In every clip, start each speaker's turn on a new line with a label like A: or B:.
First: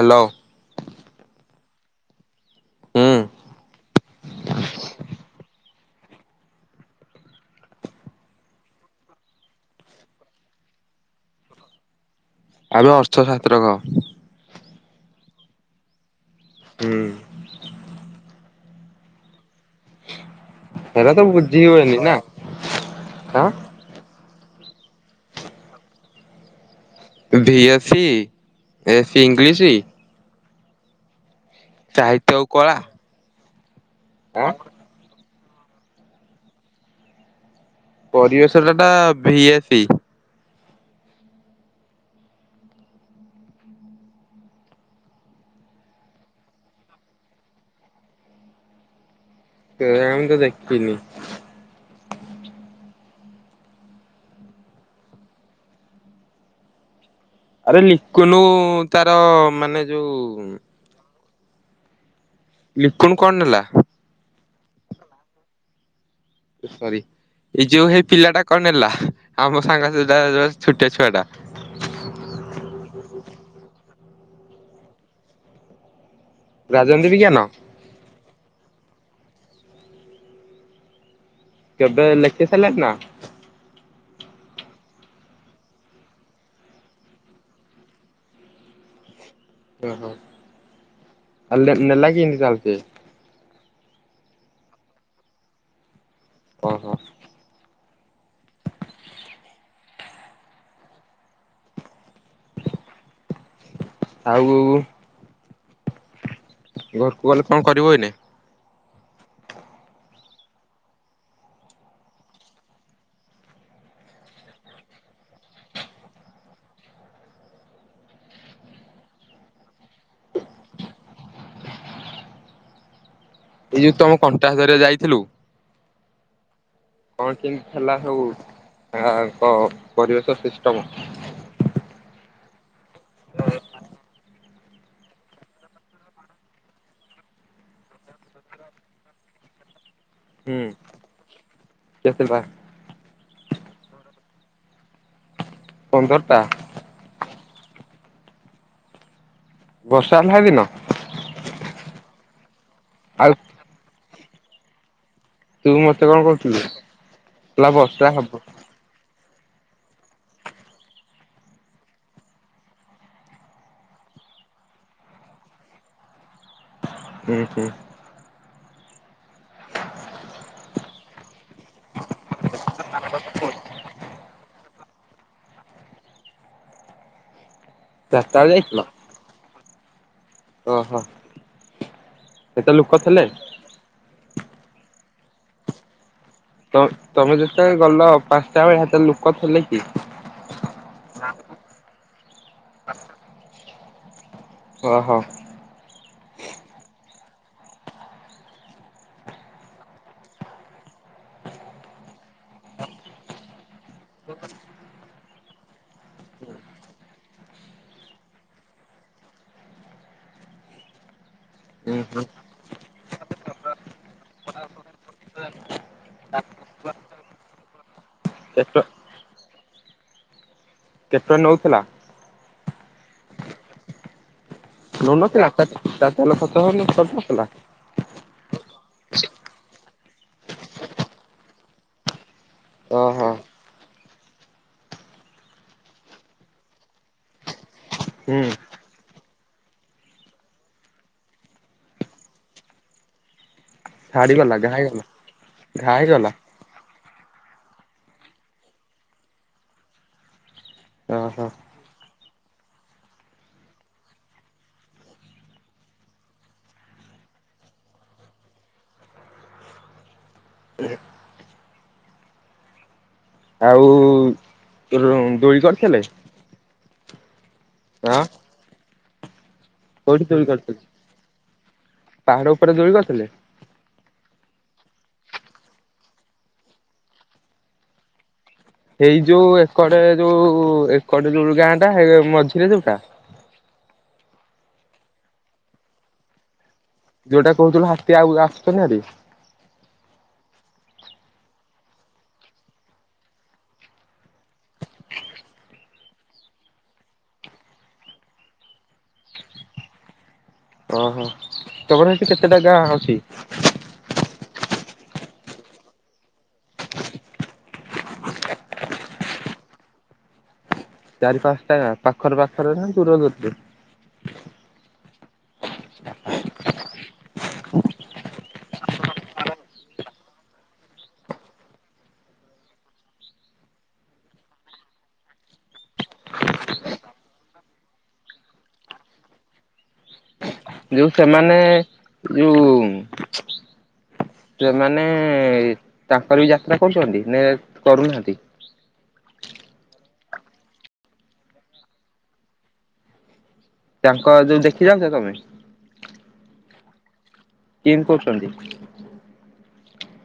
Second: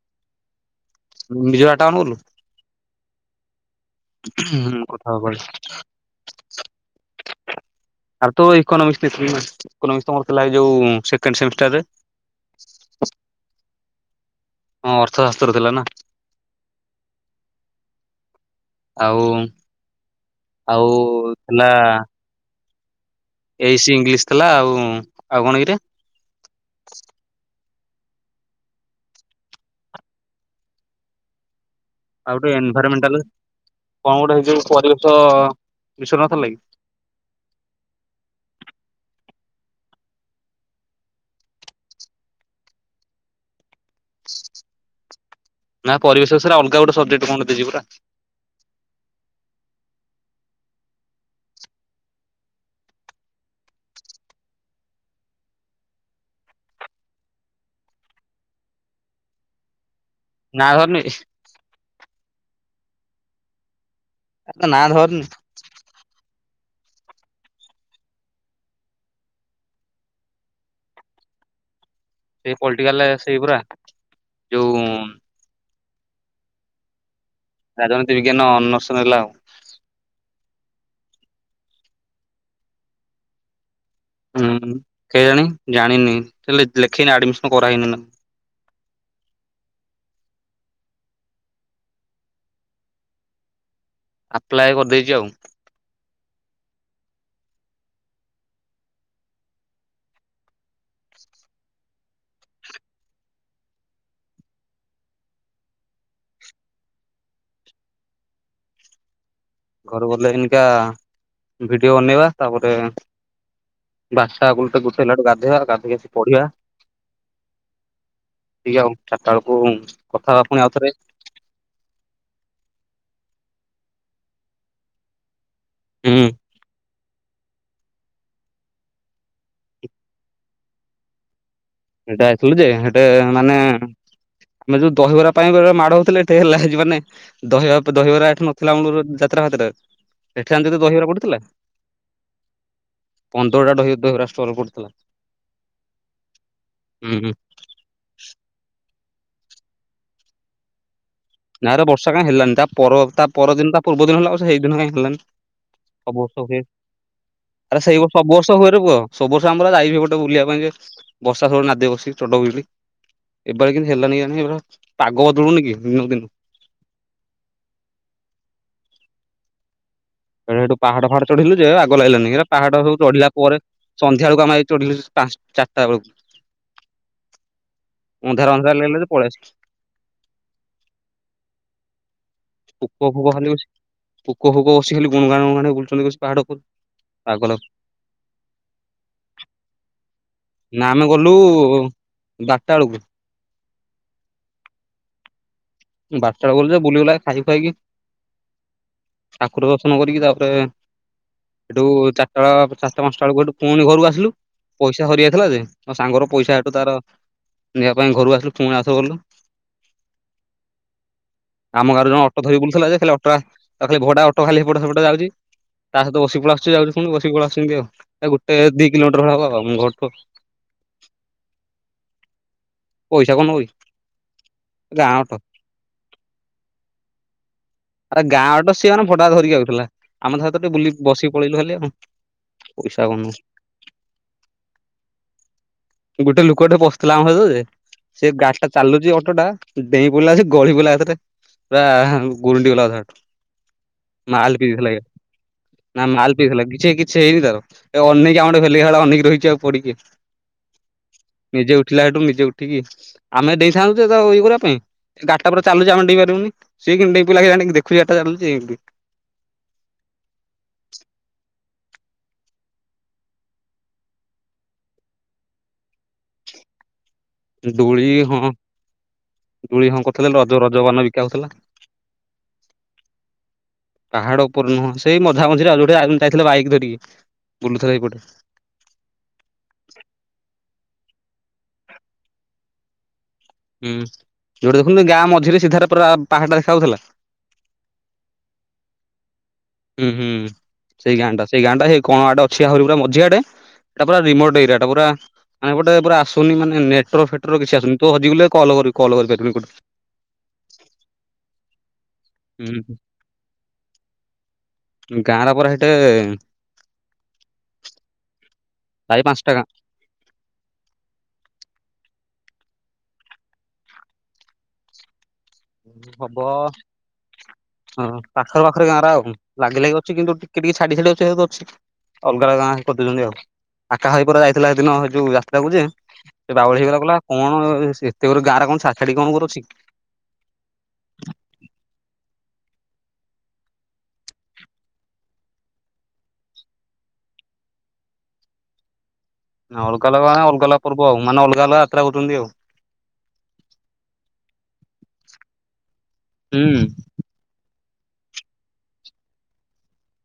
A: Hello.
B: [unintelligible]
A: ହୁଁ।
B: ହୁଁ କଥା ହବନି। ଆରେ ତୁ ଇକୋନୋମିକ୍ସ [unintelligible] ଇକୋନୋମିକ୍ସ ତ ମୋର ଥିଲା ଏଇ ଯୋଉ ଉଁ, ସେକେଣ୍ଡ ସେମିଷ୍ଟା ରେ।
A: ଆବେ ଅର୍ଥଶାସ୍ତ୍ରକ।
B: ହଁ ଅର୍ଥଶାସ୍ତ୍ର ଥିଲା ନା।
A: ହୁଁ।
B: ଆଉ ଆଉ
A: ହେରା ତ ବୁଝି
B: ଥିଲା
A: ହୁଏନି ନା ଆଁ।
B: ଏଇ ସି ଇଂଲିଶି ଥିଲା। ଆଉ ଆଉ କଣ ଏଇଟା
A: ଭି ଏସ୍ ସି, ଏସ୍ ସି ଇଂଲିଶି।
B: ଆଉ
A: ଓ
B: ଗୋଟେ
A: କଳା।
B: ଏନଭାରମେଣ୍ଟାଲ କଣ ଗୋଟେ ହେଇ
A: ଆଁ।
B: ଯୋଉ ପରିବେଶ। ବିଶ୍ୱନାଥ ହେଲାକି।
A: ପରିବେଶ ଟା ଟା ଭିଏସି।
B: ନା ପରିବେଶ ସାରା ଅଲଗା ଗୋଟେ ସବଜେକ୍ଟ କଣ ଦେଇଚି ପରା।
A: କେଇଆଣ ତ ମୁଁ ଦେଖିନି। ଆରେ ଲିକୁନୁ ତାର ମାନେ ଯୋଉ
B: ନାଁ ଧରୁନି ଇହି
A: ଲିକୁନ କଣ ନେଲା?
B: ଏ ତା ନାଁ ଧରନି।
A: ଏ ସରି। ଏଇ ଯୋଉ ହେ ପିଲାଟା କଣ ନେଲା। ଆମ ସାଙ୍ଗସ ସେ ଯା ଯୋଉ ଛୋଟିଆ ଛୁଆ ଟା।
B: ସେ ପଲଟିକାଲ ସେଇ ପରା ଯୋଉ
A: ରାଜନୀତି ବିଜ୍ଞାନ?
B: ରାଜନୀତି ବିଜ୍ଞାନ ଅନର୍ସ ନେଲା ଆଉ।
A: କେବେ ଲେଖି ସାରିଲା ନା?
B: ହୁଁ କେଜାଣି ଜାଣିନି ସେ ଲେ ଲେଖି ଆଡମିସନ୍ କରାହେଇନି। [unintelligible]
A: ଓହୋ! ଆ ଲେନ ନେଲା କେମତି ତାହଲ ସେ?
B: ଆପ୍ଲାଏ କରିଦେଇଚି ଆଉ।
A: ଓ ହୋ। ଆଗକୁ ଘରକୁ ଗଲେ କଣ କରିବ ଏଇନେ?
B: ଘରେ ବଲେନକା ଭିଡିଓ ବନେଇବା ତାପରେ। ବାସାଗ ତ ଗୋଟେ ହେଲା ବେ ଗାଧେଇବା ଗାଧେଇ ଆସି ପଢିବା। ଠିକ ଆଉ ଚାରିଟା ବେଳକୁ କଥା ହେବା ପୁଣି ଆଉ ଥରେ।
A: ଏଇ ଯୋଉ ତମେ କଣ୍ଟା ଧରିଆ ଯାଇଥିଲୁ।
B: ହୁଁ।
A: କଣ କେମତି ହେଲା ହଉ, ତାଙ୍କ ପରିବେଶ ସିଷ୍ଟମ।
B: ଥିଲ ଯେ, ସେଟା ମାନେ ଆମେ ଯୋଉ ଦହିବରା ପାଇଁ ମାଡ ହଉଥିଲେ ଟିକେ ହେଲା। ମାନେ ଦହିବା ଦହିବରା ଏଠି ନଥିଲା ମଳ ଯାତ୍ରା ଯାତ୍ରାରେ ଏଠି ଆମ
A: ହୁଁ
B: ଯଦି ଦହିବରା ପଡୁଥିଲା
A: କେତେଟା
B: ।ପନ୍ଦରଟା ଦହି ବହରା ଷ୍ଟଲ ପୁଡ଼ିଥିଲା।
A: ପନ୍ଦର ଟା।
B: ହୁଁ ହୁ।
A: ବର୍ଷା ହେଲା ହେଦିନ?
B: ନାଁରେ ବର୍ଷା କାହିଁ ହେଲାନି ।ତା ପର ତା
A: ଆଉ ତୁ
B: ପରଦିନ, ତା ପୂର୍ବ ଦିନ ହେଲା। ସେଇ ଦିନ କାଇଁ ହେଲାନି।
A: ମତେ
B: ସବୁ
A: କଣ
B: ବର୍ଷ
A: କହୁଥିଲୁ
B: ହୁଏ
A: କହିଲା
B: ।ଆରେ ସେଇ,
A: ବର୍ଷା
B: ସବୁ
A: ହବ
B: ବର୍ଷ ହୁଏ ରେ ପୁଅ। ସବୁ ବର୍ଷ ଆମର ଯାଇବ ଗୋଟେ ବୁଲିବା ପାଇଁ ଯେ, ବର୍ଷା ସବୁ ନାଦି ବସିିକ ଚଢଉ ବୋଲି ଏବୋର କିନ୍ତୁ ହେଲାନି ଜଣ ଏାର, ପାଗ ବଦଳୁନି କି ଦିନ ଦିନ।
A: ହୁଁ ହୁଁ।
B: ଏଟ ସେଠୁ ପାହାଡ ଫାହାଡ ଚଢିଲୁ ଯେ ବାଗ ଲାଗିଲାାନି । ସେଟା ପାହାଡ ସବୁ ଚଢିଲ ପରେ ସନ୍ଧ୍ୟାବଳକୁ ଆମେ ଚଢ଼ିବ ସେ ପାଞ୍ଚ ଚାରିଟା ବେଳକୁ ।
A: ଚାରିଟା ବେଳେ
B: ଅନ୍ଧାର ଅନ୍ଧାର
A: ଯାଇଥିଲ
B: ଲାଗଲେ ତ ପଳେଇ
A: ଓହୋ, ଏତେ ଲୋକ
B: ପୋକ
A: ଥିଲେ।
B: ଫୋକ ଖାଲି ବସି ପୋକ ଫୋକ ବସି ଖାଲି ଗୁଣଗାଣୁ ଗଣ ବୁଛନ୍ତି ।
A: ତ ତମେ ଯେତେବେଳେ ଗଲ ପାଞ୍ଚଟା ବେଳେ, ହେତେବେଲେ ଲୋକ ଥିଲେ କି?
B: ନା, ଆମେ ଗଲୁ ବାରଟା ବେଳକୁ।
A: ଓହୋ।
B: ବାରଟା ବେଳେ ଗଲୁଯେ, ବୁଲିବୁଲାକି ଖାଇ ଖୁଏଇ କି ଠାକୁର ଦର୍ଶନ କରିକି, ତାପରେ ସେଠୁ ଚାରିଟା ବଳ ଚାରିଟା ପାଞ୍ଚଟା ବେଳକୁ ଏଠୁ ପୁଣି ଗଲୁ ଆସିଲୁ। ପଇସା ହରି ଯାଇଥିଲା ଯେ, ଆ ସାଙ୍ଗର ପଇସା ଏଠୁ ତାର ନେବା ପାଇଁ ଘରୁ ଆସିଲୁ ।ପୁଣି ଆସିଲୁ ଗଲୁ।
A: ଉଁ
B: ଆମ ଗାଁରୁ ଜଣେ
A: ହୁଁ।
B: ଅଟୋ ଧର ବୁଥିଲା ଯେ, ଖାଲି ଅଟୋ ଖଲି ଭଡା ଅଟୋ ଖାଲି ଏପଟେ ସେପଟେ ଯାଉଚି। ତା ସହିତ ବସିକ ପଳ ଆସୁଚି, ଯାଉଚି ପୁଣି ବସିକ ପଳ ଆସୁଚି ଆଉ, ଏ ଗୋଟେ
A: କେଟ
B: ଦି କିଲୋମିଟର ହେବ ଆମ ଘରଠୁ [inaudible]
A: କେପଟନ ନଉଥିଲା।
B: ପଇସା କଣ ନବକି
A: ନଉ ନଥିଲା। ତା ଖଚ ତେଲ ଖର୍ଚ୍ଚ ହଉନଥିଲା [unintelligible]
B: ଆରେ ଗାଁ ଟ ସିଏ, ମାନେ ଭଡା ଧରିକି ଯାଉଥିଲା। ଆମ ହତ ଟିକେ ବୁଲି ବସିକି ପଳେଇଲୁ ଖାଲି ଆଉ । ପଇସା
A: ଓହୋ
B: କନୁ ଗୋଟେ ଲୋକଠେ ପଶଥିଲା ଆମ ସତ ଯେ ସେ
A: ହୁଁ
B: ଗାଡି ଟା ଚାଲୁଚି ଅଟୋଟା, ଡେଇଁ ପଡ଼ିଲା ଯେ ଗଳି ପଡ଼ିଲା ।ସେଥିରେ ପୁରା ଗୁରୁଣ୍ଡି ଗଲା ଅଧା ବାଟରୁ।
A: ଛାଡିଗଲା
B: ମାଲ
A: ଘା
B: ପିଇଥିଲା
A: ହେଇଗଲା। ଘା
B: ନା
A: ହେଇଗଲା
B: ମାଲ ପିଇଥିଲା କିଛି କିଛି ଛି ହେଇନି ତାର, ଏ ଅନେଇକ ଆମର ଭିଲଇ ଭଳିଆ ଅନେଇ କି ରହିଛି ଆଉ ପରିକି
A: ଓ ହୋ।
B: ନିଜେ ଉଠିଲା ସେଠୁ ନିଜେ ଉଠିକି, ଆମେ ଦେଇଥାନ୍ତୁ ତ ଇଏ କରିବା ପାଇଁ, ଗାରଟା ପରେ ଚାଲୁଛି ଆମେ ଦେଇପାରିବୁନି। ସେ କିନ୍ତୁ ଡେଇଁ ପ [unintelligible] ଜାଣ ଦେଖୁଛି ଏଟା ଜାଣିଲୁ ଏମିତି
A: ଆଉ ଦୋଳି କରିଥିଲେ?
B: ଦୋଳି ହଁ। ଜୁଳି ହଁ
A: କୋଉଠି
B: କରଥିଲେ
A: ଦୋଳି
B: ରଜ
A: କରିଥିଲେ
B: ରଜପାନ ବିକା ହଉଥିଲା।
A: ପାହାଡ ଉପରେ ଦୋଳି କରିଥିଲେ
B: [inaudible] ପାହାଡ ଉପରେ ନୁହଁ ।ସେଇ ମଝା ମଝିରେ ଆଉ ।ଯାଇଥିଲା ବାଇ ଧରିକି ।ବୁଲୁଥିଲା ସେଇପଟେ।
A: ଏଇ ଯୋଉ ଏକଡ ଯୋଉ ଏକଡ ଯୋଉ ଗାଁ ଟା ମଝିରେ ଯୋଉଟା।
B: ହୁଁ। ଯୋଉଟି ଦେଖୁନୁ ଗାଁ ମଝିରେ ସିଧାରେ ପାହାଟା ଦେଖା ଯାଉଥିଲା।
A: ଯୋଉଟା କହୁଥିଲୁ ହାତୀ ଆଉ ଆସୁନିହାରୀ
B: ହୁଁ ହୁଁ ସେଇ ଗାଁ ଟା ସେଇ ଗାଁଟାଇ କଣ ଆଡେ ଅଛି ଆହୁରି ପୁରା ମଝିଆଡେ। [unintelligible] କଲ କରିପାରିବନି।
A: ଓହୋ ତମର ହେଇଛି କେତେଟା ଗାଁ ହଉଛି। [inaudible]
B: ଗାଁ ରପରା ହେଟ [inaudible] ଶହେ ପାଞ୍ଚ ଟା ଗାଁ। [inaudible]
A: ଚାରି ପାଞ୍ଚ ଟାଙ୍କା ପାଖରେ ପାଖରେ ନା ଦୂର ରେ?
B: ହବ ହଁ ପାଖରେ ପାଖରେ ଗାଁରେ ଆଉ ଲାଗି ଲାଗି ଅଛି କିନ୍ତୁ ଟିକେ ଟିକେ ଛାଡି ଛାଡି ଅୁ ଅଛି। ଅଲଗା ଅ ଗାଁ କରିଦୁଛନ୍ତି ଆଉ ଆକା ହୋଇ ପରା ଯାଇଥିଲା ସେ ଦିନ ସେଇ ଯୋଉ ଯାତ୍ରା କୁ ଯେ ସେ ବାଉଳି ହେଇଗ କଲା କଣ ଏତେ ଗୁରେ ଗାଁରେ କଣ ଶଖୀ କଣ କରୁଛି।
A: ଯୋଉ ସେମାନେ ଯୋଉ [inaudible] ସେମାନେ ତାଙ୍କର ବି ଯାତ୍ରା କରୁଛନ୍ତି ନ କରୁନାହାନ୍ତି।
B: ନ ଅଲଗା ଲ କ ଅଲଗା ଲ ପର୍ବ ଆଉ ମାନେ ଅଲଗା ଲାତ୍ରା ହଉଛନ୍ତି ଆଉ। [inaudible]
A: ତାଙ୍କ ଯୋଉ ଦେଖି ଯାଉଛ ତମେ।
B: ହୁଁ।
A: କେମିତି କରୁଛନ୍ତି।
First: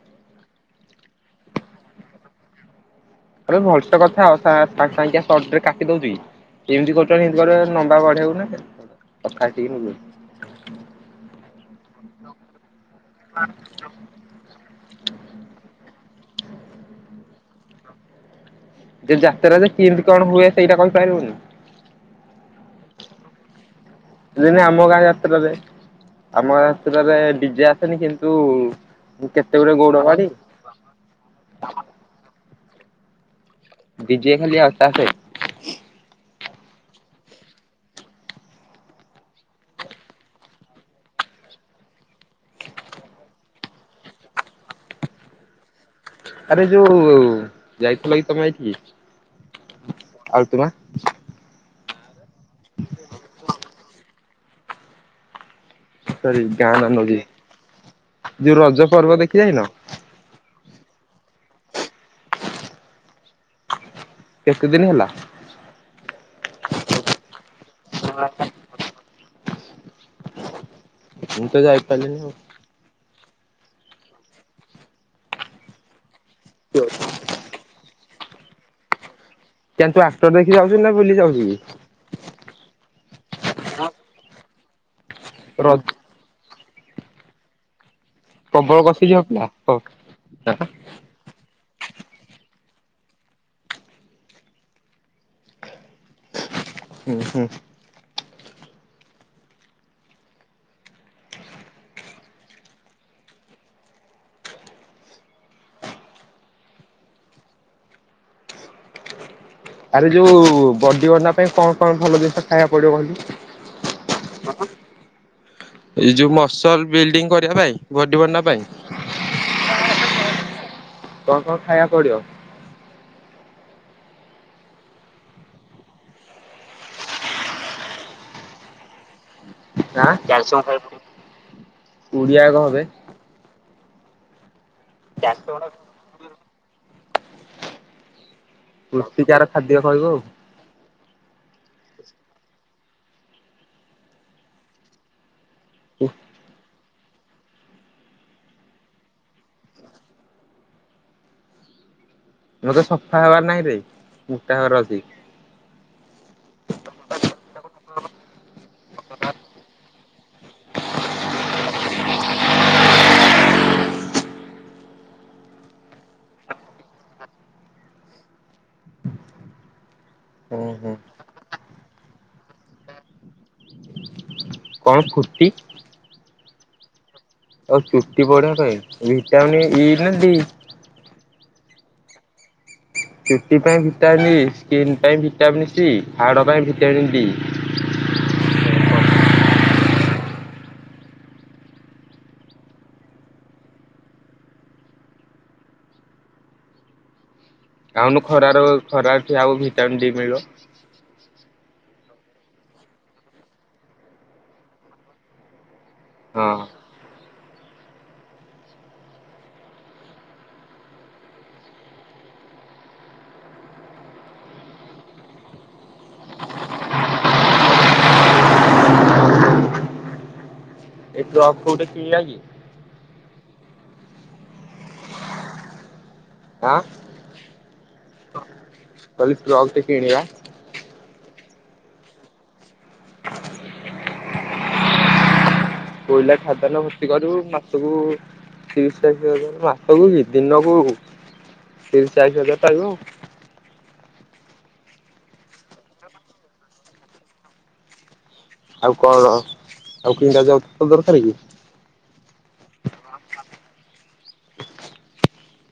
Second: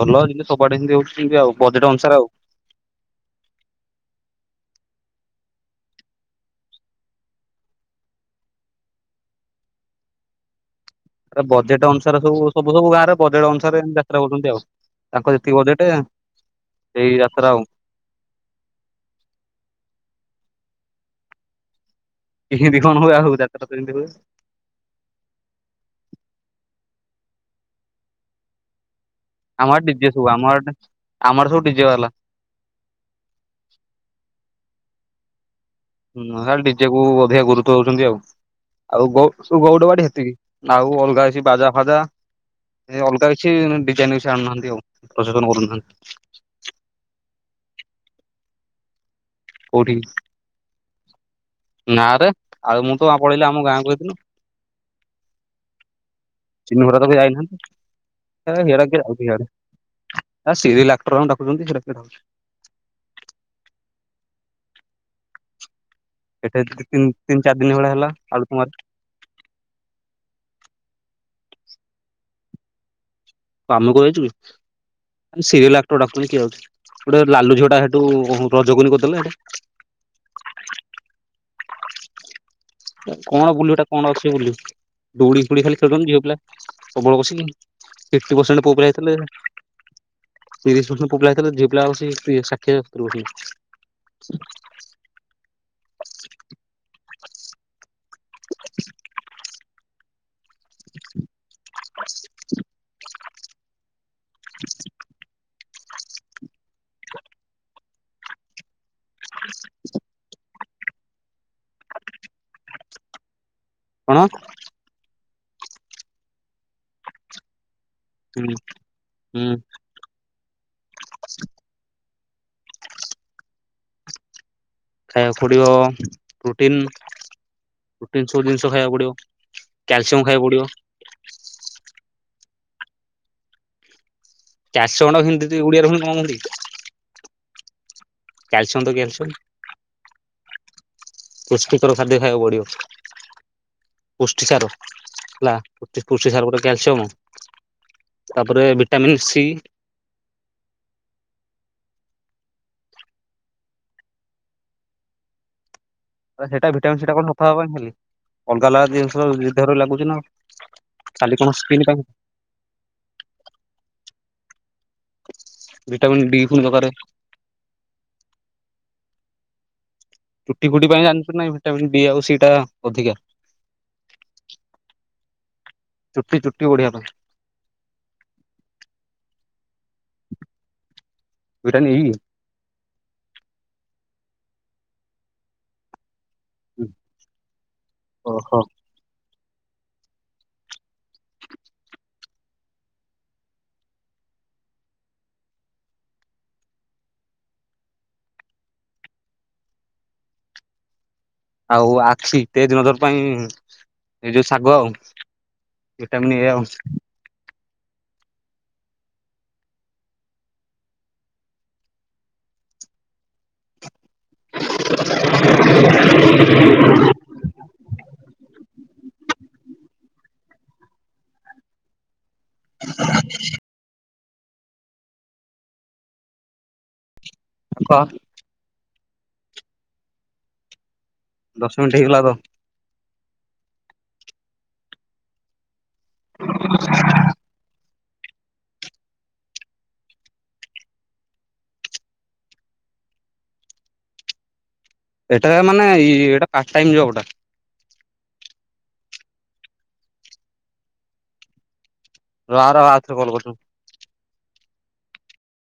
B: ଭଲ ଯେମିତି ସଡମିତି ହଉଛିମତି ଆଉ ବଜେଟ ଅନୁସାରେ ଆଉ।
A: ଆ ଭଲସ କଥା ଆ ସା ସା କାଟି ଦଉଛିି କି। ଏମିତି କରୁ ସେଇପ ଲମ୍ବା ବଢଉନ ନବଢେଇକି
B: ବଜେଟ୍ ଅନୁସାରେ ସବୁ ସବୁ ସବୁ ଗାଁରେ ବଜେଟ ଅନୁସାରେ ଯାତ୍ରା କରୁଛନ୍ତି। ଆଉ ତାଙ୍କ ଯେତିକି ବଜେଟ ଏଇ ଯାତ୍ରା ଆଉ
A: ଯେ ଯାତରେ ଯେ କେମତି କଣ ହୁଏ ସେଇଟା କହିପାରିବୁନି।
B: କେମିତି କଣ ହୁଏ ଆଉ ଯାତ୍ରା ତ ଏମିତି ହୁଏ
A: [inaudible] ଜେମିତି ଆମ ଗାଁ ଯାତ୍ରାରେ ଆମ ଗାଁ ସେଠାରେ ଡିଜେ ଆସନି କିନ୍ତୁ କେତେ ଗୁରେ
B: ଆମର
A: ଗୌଡ
B: ଡିଜେ
A: ଗାଡି
B: ସବୁ ଆମର ଆମର ସବୁ ଡିଜେ ବାଲା।
A: ଡିଜେ ଖାଲି ଆଉ ଚାସେ
B: ହ ନିଡିଜେ କୁ ଅଧିକା ଗୁରୁତ୍ଵ ଦଉଛନ୍ତି ଆଉ। ଆଉ ଗଉ ଗଉଡ ବାଡି ହେତିକି ଆଉ ଅଲଗା ହେଛି ବାଜା ଫାଜା ସେ ଅଲଗା କିଛି ଡିଜାଇନ ବି ଆଣୁନାହାନ୍ତି ଆଉ ପ୍ରସନ କରୁନାହାନ୍ତି।
A: ଆରେ ଯୋଉ ଯାଇଥିଲ କି ତମେ ଏଇଠି ଆଉ ତୁମେ
B: ନାଁ ରେ ଆଉ ମୁଁ ତ ପଳେଇଲିି ଆମ ଗାଁ କ ହେଇଦିନ [inaudible]
A: ସରି ଗାଁ
B: ଚିନି
A: ନାଁ
B: ଭଡା ତ ବି
A: ନଉଚି
B: ଯାଇନାହାନ୍ତି।
A: ଯୋଉ ରଜ
B: ହେରା କିଏ
A: ପର୍ବ
B: ଯାଉଛି
A: ଦେଖି ଯାଇନ
B: ସିଆଡେ ରିଲା ଡାଛନ୍ତି ସେଟା [inaudible]
A: କେତେ ଦିନ ହେଲା।
B: ଏଠି ଦତିନ ତିନି ଚାରି ଦିନ ଭଳିଆ ହେଲା ଆଳୁ ତୁମାର
A: ମୁଁ ତ ଯାଇପାଇଲିନି ଆଉ
B: କାମେ କଛୁ କି ସିରିଏଲକ୍ଟରଡା କିଏଛି ଗୋଟେ ଲାଲୁ ଝିଅ ଟା କୁ ରଜ କୀନ କରିଦେଲେ ଏଇଟା।
A: କ ତୁ ଆଷ୍ଟର ଦେଖି ଯାଉଛୁ ନା ବୁଲି ଯାଉଛୁ?
B: କଣ ବୁଲୁ ଏଟା କଣ ଅଛି ବୁଲୁ ଡୋଡି ଫୁଡି
A: ର
B: ଖାଲି ଖେଳୁଛନ୍ତି ଝିଅ ପିଲା ପ୍ରବଳ ବସ ଫିଫ୍ଟୀ ପରସେଣ୍ଟ ପୋଅ
A: ପ୍ରବଳ
B: ପଥିଲେ
A: କଷିକି ହଗିଲା ହଁ। ହୁଁ
B: ତିରିଶ ପରସେଣ୍ଟ ପୁଅ ପିଲା ହେଇଥିଲେ ପିଲ ଅଛି ସାକ୍ଷୀତ୍ରଛି [inaudible]
A: ହୁଁ
B: [unintelligible]
A: ଆରେ ଯୋଉ ବଡିଗା ପାଇଁ କଣ କଣ ଭଲ ଜିନିଷ ଖାଇବାକୁ ପଡିବ କହିଲି
B: କଣ
A: ଏଇ ଯୋଉ ମସଲ ବିଲ୍ଡିଂ କରିବା ପାଇଁ ବଡି ବନା
B: ହୁଁ
A: ପାଇଁ
B: ହୁଁ
A: କଣ କଣ ଖାଇବା ପଡିବ
B: ଖାଇବାକୁ ପଡିବ ପ୍ରୋଟିନ ପ୍ରୋଟିନ ସବୁ ଜିନିଷ ଖାଇବାକୁ ପଡିବ
A: ହା
B: କ୍ୟାଲସିୟମ
A: କାଲସିଅମ
B: ପଡିବ
A: ଖାଇବାକୁ ପଡ଼ିବ ଓଡ଼ିଆ କହ ବେ
B: କ୍ୟାଲସିୟମ ଟାକୁ ସେମିତି ଯଦି ଓଡ଼ିଆରେ କଣ କହନ୍ତି କ୍ୟାଲସିୟମ
A: ପୃଷ୍ଟି ସାର ଖାଦ୍ୟ କହିବୁ ଆଉ
B: ପୁଷ୍ଟପିକର ଖାଦ୍ୟ ଖାଇବାକୁ ପଡିବ ପୁଷ୍ଟି ସାର ହେଲା ପତିଶ [unintelligible] ପୁଷ୍ଟି ସାର ପରେ କଲସୟମ ତା ପର ଭିଟାମିନ ସି
A: ନ ତ [unintelligible] ସଫା ହବାର ନାହିଁରେ ମୋଟା ହେବାର ଅଛିି
B: ସେଇଟା ଭିଟାମନ୍ ସି ସେଟା କଣ ସଫା ହବନା ଖାଲି ଅଲଗା ଅଲଗା ଜିନିଷ ଦେହରେ ଲାଗୁଛି ନା କାଲି କଣ [inaudible] ଭିଟାମିନ ଡି ପୁଣି ଦକାରାନରେ ଚୁଟି
A: ହୁଁ
B: ପଡ଼ିବ
A: ହୁଁ।
B: ପାଇଁ ଜାଣିଛୁ ନା‌ ଭିଟାମିନ ଡି ଆଉ ସି ଟା ଅଧିକା
A: କଣ ପୂର୍ତ୍ତି
B: ଚୁଟି ବଢିବା ପାଇଁ
A: ଆଉ ଚୁଟି ପଡିବା ପାଇଁ ଭଟାମିନ ଇ ନା ଡି
B: ଭିଟାମିନ ଇ
A: ସେଥି ପାଇଁ ଭିଟାମିନ୍ ଇ, ସ୍କିନ ପାଇଁ ଭିଟାମିନ୍ ସି ହାଡ଼ ପାଇଁ ଭିଟାମିନ ଡି
B: ଓହୋ
A: ଯାଉନୁ ଖରାର ଖରାରେ ଠିଆ ହେବୁ, ଭିଟାମିନ ଡି ମିଳିବ
B: ହଉ ଆଖି ତେଜ୍ ନଜର ପାଇଁ ଏଇ ଯୋଉ ଶାଗ ଆଉ ଭଟାମିିନ ଏ
A: ହଁ।
B: ଆଉ
A: ଏୁ ଆ ଖୋଉଟେ କିଳି ଯଏ [unintelligible] ଆ
B: ଶାଗ
A: କହିଲି ଟ୍ରକ ଗୋଟେ କିଣିବା
B: ଦଶ ମିନିଟ୍ ହେଇଗଲା ତ
A: କୋଇଲା ଖାଦାନ ଭର୍ତ୍ତି କରିବୁ ମାସକୁ ତିରିଶ ତାରିଖ ମାସକୁ କି ଦିନକୁ ତିରିଶ ଚାଳିଶ ହଜାର ପାଇବୁ ଆଉ
B: ଏଇଟା ମାନେ ଇ-ଏଟା ପାର୍ଟ ଟାଇମ ଯବ ଟା
A: ଆଉ କଣ ଆଉ କେମିତିକା ଯବ ତୁର ଦରକାର କି‌‌
B: ର ଆର-ଆର ଥରେ କଲ କରୁଛି